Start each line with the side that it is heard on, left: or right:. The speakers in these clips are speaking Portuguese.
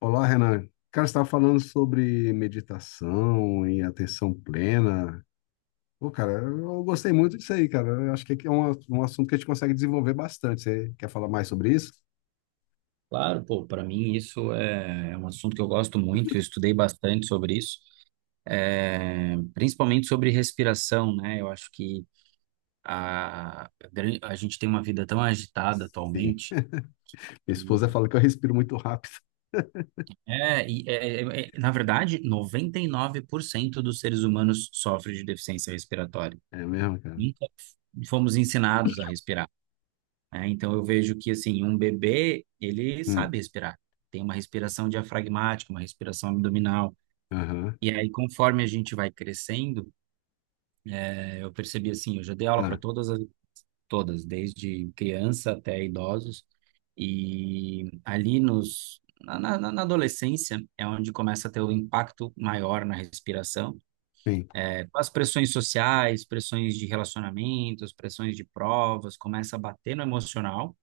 left: Olá, Renan. Cara, você estava falando sobre meditação e atenção plena. Pô, cara, eu gostei muito disso aí, cara. Eu acho que é um assunto que a gente consegue desenvolver bastante. Você quer falar mais sobre isso?
right: Claro, pô, para mim isso é um assunto que eu gosto muito, eu estudei bastante sobre isso, principalmente sobre respiração, né? Eu acho que a gente tem uma vida tão agitada
left: Sim.
right: atualmente.
left: Minha esposa fala que eu respiro muito rápido.
right: É, e é, Na verdade, 99% dos seres humanos sofrem de deficiência respiratória.
left: É mesmo, cara?
right: Nunca fomos ensinados a respirar, né? Então eu vejo que assim, um bebê, ele
left: Hum,
right: sabe respirar. Tem uma respiração diafragmática, uma respiração abdominal.
left: aham.
right: E aí, conforme a gente vai crescendo, eu percebi assim, eu já dei aula para
left: Ah,
right: todas, desde criança até idosos, e ali nos, na, na, na na adolescência é onde começa a ter o impacto maior na respiração,
left: sim.
right: com as pressões sociais, pressões de relacionamentos, pressões de provas, começa a bater no emocional.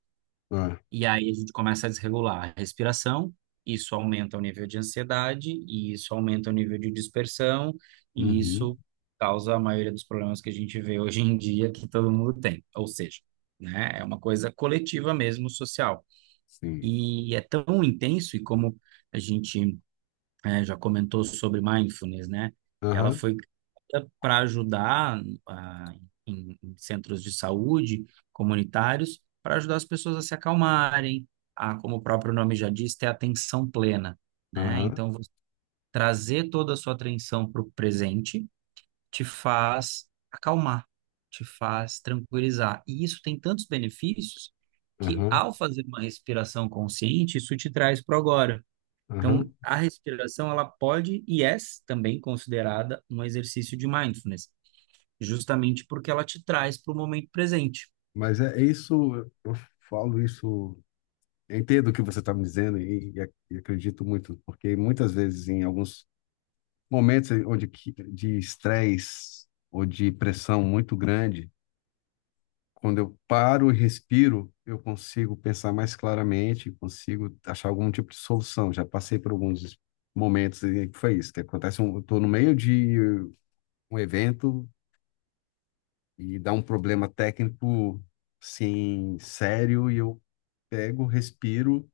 left: Ah,
right: E aí a gente começa a desregular a respiração, isso aumenta o nível de ansiedade, e isso aumenta o nível de dispersão, e
left: uhum,
right: isso causa a maioria dos problemas que a gente vê hoje em dia que todo mundo tem. Ou seja, né, é uma coisa coletiva mesmo, social.
left: sim.
right: E é tão intenso, e como a gente já comentou sobre mindfulness, né? Ela
left: Aham,
right: foi para ajudar ah, em centros de saúde comunitários, para ajudar as pessoas a se acalmarem, a, como o próprio nome já diz, ter atenção plena, né?
left: aham,
right: Então, você trazer toda a sua atenção para o presente te faz acalmar, te faz tranquilizar. E isso tem tantos benefícios que,
left: aham,
right: ao fazer uma respiração consciente, isso te traz para o agora. Então,
left: aham.
right: a respiração, ela pode e é também considerada um exercício de mindfulness, justamente porque ela te traz para o momento presente.
left: Mas é isso, eu falo isso. Eu entendo o que você está me dizendo e acredito muito, porque muitas vezes, em alguns momentos de estresse ou de pressão muito grande, quando eu paro e respiro, eu consigo pensar mais claramente, consigo achar algum tipo de solução. Já passei por alguns momentos em que foi isso, que acontece, eu estou no meio de um evento e dá um problema técnico, assim, sério, e eu pego, respiro,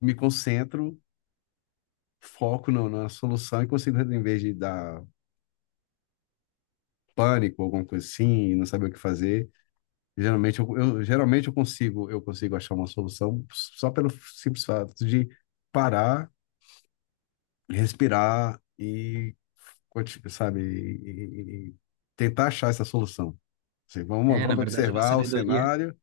left: me concentro, foco no, na solução e consigo, em vez de dar pânico, alguma coisa assim, não saber o que fazer, geralmente geralmente eu consigo achar uma solução só pelo simples fato de parar, respirar e, sabe, e tentar achar essa solução. Assim, vamos,
right: É, na
left: vamos
right: verdade,
left: observar o cenário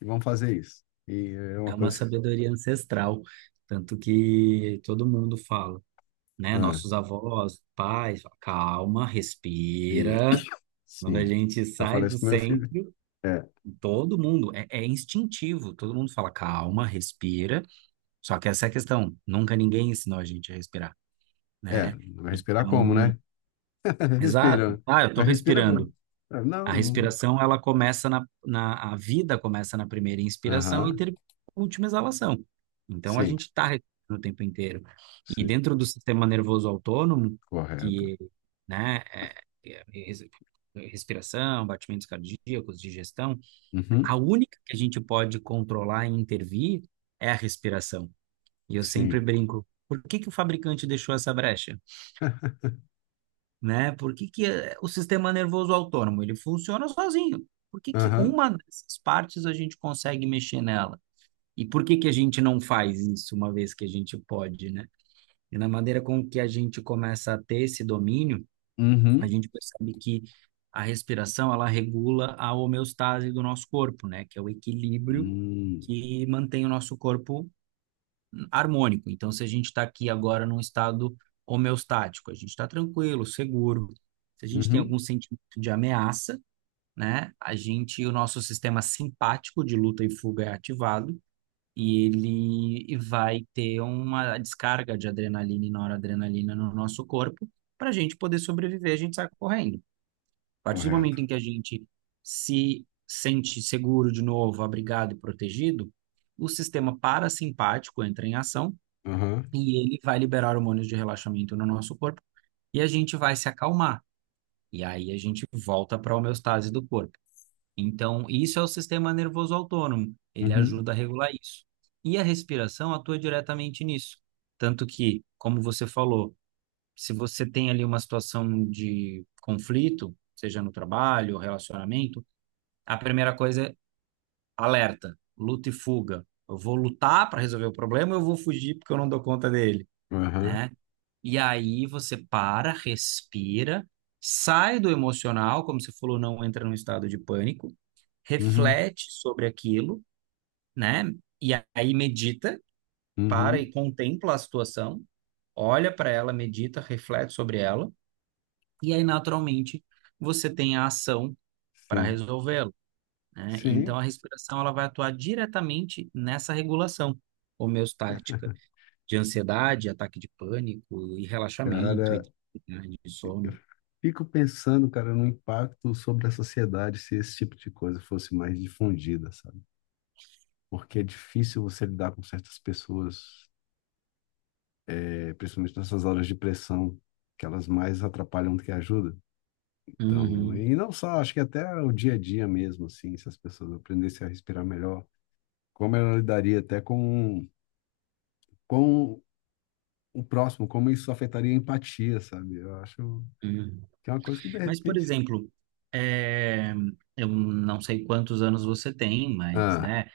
left: e vamos fazer isso. E é
right: é
left: uma
right: uma
left: coisa que,
right: sabedoria ancestral, tanto que todo mundo fala, né?
left: ah,
right: Nossos avós, pais, fala, calma,
left: e,
right: respira. Quando
left: sim,
right: a gente
left: eu
right: sai
left: falei
right: do
left: isso com meu filho.
right: centro,
left: É,
right: todo mundo, é instintivo, todo mundo fala, calma, respira. Só que essa é a questão, nunca ninguém ensinou a gente a respirar,
left: é,
right: né?
left: respirar como,
right: Então,
left: né?
right: exato.
left: Respira.
right: Ah, eu estou
left: Mas respira com.
right: respirando.
left: Ah, não,
right: A
left: não.
right: respiração, ela a vida começa na primeira inspiração e
left: Aham.
right: termina na última exalação. Então, a
left: Sim,
right: gente está respirando o tempo inteiro. E
left: sim.
right: dentro do sistema nervoso autônomo,
left: Correto.
right: que, né, é res- respiração, batimentos cardíacos, digestão, a
left: Uhum.
right: única que a gente pode controlar e intervir é a respiração. E eu sempre
left: Sim.
right: brinco, por que que o fabricante deixou essa brecha? Né? Por que que o sistema nervoso autônomo, ele funciona sozinho? Por que que
left: Aham.
right: uma dessas partes a gente consegue mexer nela? E por que que a gente não faz isso uma vez que a gente pode, né? E na maneira com que a gente começa a ter esse domínio, a
left: Uhum.
right: gente percebe que a respiração, ela regula a homeostase do nosso corpo, né? Que é o equilíbrio
left: Hum.
right: que mantém o nosso corpo harmônico. Então, se a gente está aqui agora num estado homeostático, a gente está tranquilo, seguro. Se a gente tem
left: Uhum.
right: algum sentimento de ameaça, né? A gente, o nosso sistema simpático de luta e fuga é ativado e ele vai ter uma descarga de adrenalina e noradrenalina no nosso corpo para a gente poder sobreviver, a gente sai correndo. A partir do
left: Correto.
right: momento em que a gente se sente seguro de novo, abrigado e protegido, o sistema parasimpático entra em ação
left: Aham.
right: e ele vai liberar hormônios de relaxamento no nosso corpo e a gente vai se acalmar. E aí a gente volta para a homeostase do corpo. Então, isso é o sistema nervoso autônomo, ele
left: Uhum.
right: ajuda a regular isso. E a respiração atua diretamente nisso. Tanto que, como você falou, se você tem ali uma situação de conflito, seja no trabalho ou relacionamento, a primeira coisa é alerta, luta e fuga. Eu vou lutar para resolver o problema, ou eu vou fugir porque eu não dou conta dele,
left: Aham.
right: né? E aí você para, respira, sai do emocional, como você falou, não entra num estado de pânico,
left: Uhum.
right: reflete sobre aquilo, né? E aí medita, para e
left: Uhum.
right: contempla a situação, olha para ela, medita, reflete sobre ela, e aí naturalmente você tem a ação para
left: Sim.
right: resolvê-lo, né? Então
left: Sim.
right: a respiração ela vai atuar diretamente nessa regulação de ansiedade, ataque de pânico e relaxamento e
left: Cara,
right: dificuldade de sono.
left: fico pensando, cara, no impacto sobre a sociedade se esse tipo de coisa fosse mais difundida, sabe? Porque é difícil você lidar com certas pessoas é, principalmente nessas horas de pressão, que elas mais atrapalham do que ajudam. Então,
right: Uhum,
left: e não só, acho que até o dia a dia mesmo, assim, se as pessoas aprendessem a respirar melhor, como ela lidaria até com o próximo, como isso afetaria a empatia, sabe? Eu acho
right: uhum.
left: que é uma coisa que, de
right: Mas, por
left: repente...
right: exemplo, é, eu não sei quantos anos você tem, mas,
left: Ah,
right: né,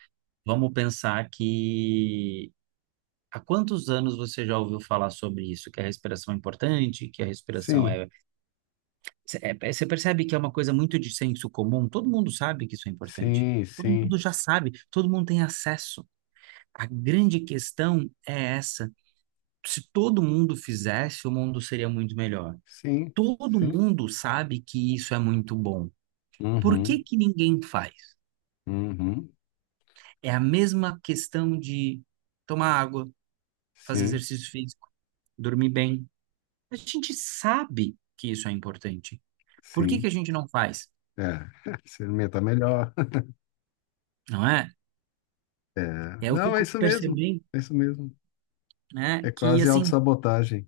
right: vamos pensar que há quantos anos você já ouviu falar sobre isso, que a respiração é importante, que a respiração
left: sim,
right: é... Você percebe que é uma coisa muito de senso comum? Todo mundo sabe que isso é importante.
left: sim,
right: Todo
left: sim,
right: mundo já sabe, todo mundo tem acesso. A grande questão é essa. Se todo mundo fizesse, o mundo seria muito melhor.
left: sim,
right: Todo
left: sim,
right: mundo sabe que isso é muito bom. Por que
left: uhum,
right: que ninguém faz?
left: uhum,
right: É a mesma questão de tomar água, fazer
left: sim,
right: exercício físico, dormir bem. A gente sabe que isso é importante. Por que que a
left: sim,
right: gente não faz?
left: é, se alimentar melhor,
right: Não é?
left: é,
right: Eu
left: não, é
right: fico
left: isso mesmo,
right: percebendo,
left: é isso mesmo. É
right: né, que
left: quase
right: assim,
left: autossabotagem.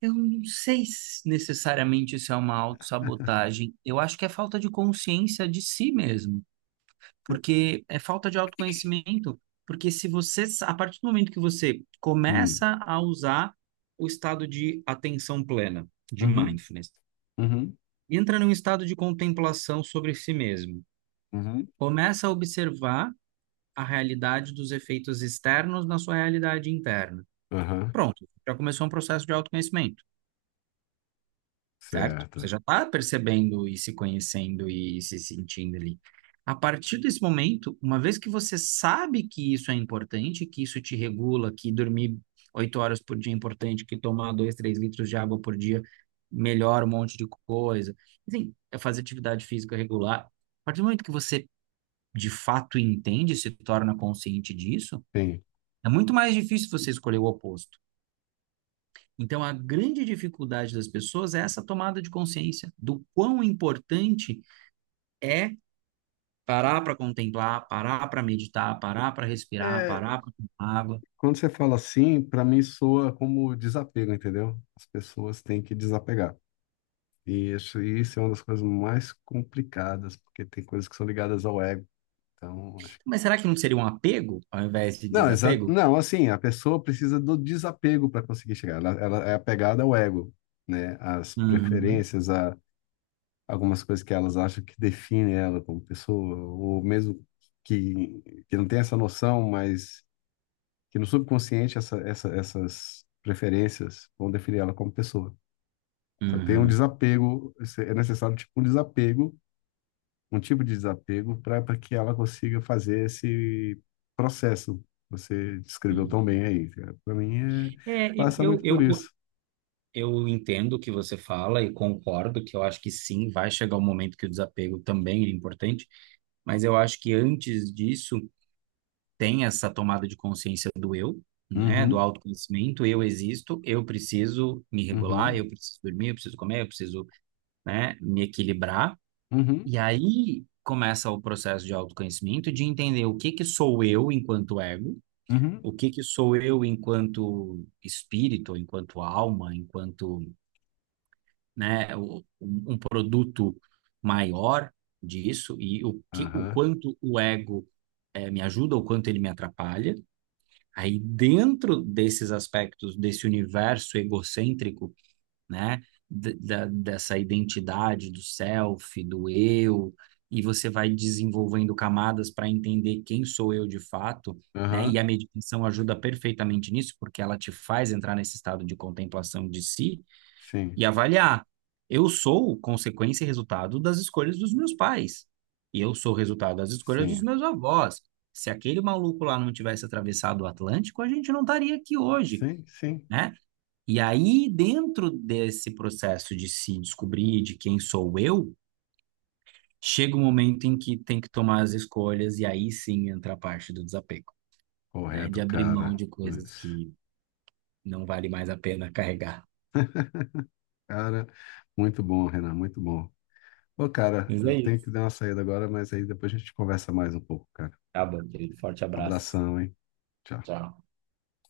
right: eu não sei se necessariamente isso é uma autossabotagem. Eu acho que é falta de consciência de si mesmo, porque é falta de autoconhecimento, porque se você, a partir do momento que você
left: Hum.
right: começa a usar o estado de atenção plena, de
left: Uhum,
right: mindfulness,
left: uhum,
right: entra num estado de contemplação sobre si mesmo,
left: uhum,
right: começa a observar a realidade dos efeitos externos na sua realidade interna.
left: aham,
right: Pronto, já começou um processo de autoconhecimento. Certo? Você
left: certo.
right: já está percebendo e se conhecendo e se sentindo ali. A partir desse momento, uma vez que você sabe que isso é importante, que isso te regula, que dormir 8 horas por dia é importante, que tomar 2, 3 litros de água por dia melhora um monte de coisa, enfim, é fazer atividade física regular. A partir do momento que você de fato entende, se torna consciente disso,
left: Sim.
right: é muito mais difícil você escolher o oposto. Então, a grande dificuldade das pessoas é essa tomada de consciência do quão importante é parar para contemplar, parar para meditar, parar para respirar,
left: É,
right: parar para tomar água.
left: quando você fala assim, para mim soa como desapego, entendeu? As pessoas têm que desapegar. E isso é uma das coisas mais complicadas, porque tem coisas que são ligadas ao ego. Então, acho que...
right: Mas será que não seria um apego ao invés de
left: Não,
right: desapego?
left: não, assim, a pessoa precisa do desapego para conseguir chegar. Ela é apegada ao ego, né? Às
right: Uhum,
left: preferências, a algumas coisas que elas acham que definem ela como pessoa, ou mesmo que não tem essa noção, mas que no subconsciente essas preferências vão definir ela como pessoa. Então, tem um
right: uhum,
left: desapego, é necessário tipo um desapego, um tipo de desapego para que ela consiga fazer esse processo. Que Você descreveu tão bem
right: uhum.
left: aí, cara. Para mim, é,
right: É,
left: passa
right: eu, eu,
left: muito por isso.
right: eu, eu entendo o que você fala e concordo que eu acho que sim, vai chegar o momento que o desapego também é importante, mas eu acho que antes disso tem essa tomada de consciência do eu, né, do
left: Uhum,
right: autoconhecimento, eu existo, eu preciso me regular,
left: uhum,
right: eu preciso dormir, eu preciso comer, eu preciso, né, me equilibrar.
left: uhum,
right: E aí começa o processo de autoconhecimento, de entender o que que sou eu enquanto ego,
left: uhum,
right: o que que sou eu enquanto espírito, enquanto alma, enquanto, né, um produto maior disso e o que, o
left: aham,
right: quanto o ego me ajuda, o quanto ele me atrapalha. Aí, dentro desses aspectos, desse universo egocêntrico, né, dessa identidade do self, do eu, e você vai desenvolvendo camadas para entender quem sou eu de fato, né, e
left: aham,
right: a meditação ajuda perfeitamente nisso, porque ela te faz entrar nesse estado de contemplação de si,
left: sim.
right: e avaliar. Eu sou consequência e resultado das escolhas dos meus pais. E eu sou resultado das escolhas dos
left: Sim,
right: meus avós. Se aquele maluco lá não tivesse atravessado o Atlântico, a gente não estaria aqui hoje,
left: sim, sim.
right: né? E aí, dentro desse processo de se descobrir de quem sou eu, chega um momento em que tem que tomar as escolhas e aí sim entra a parte do desapego, né?
left: Correto,
right: De abrir mão
left: cara.
right: de coisas
left: Pois.
right: que não vale mais a pena carregar.
left: Cara, muito bom, Renan, muito bom. Ô, cara,
right: Mas é
left: eu tenho que
right: isso.
left: dar uma saída agora, mas aí depois a gente conversa mais um pouco, cara.
right: Tá bom, querido. Forte abraço.
left: Abração, hein? Tchau.
right: Tchau.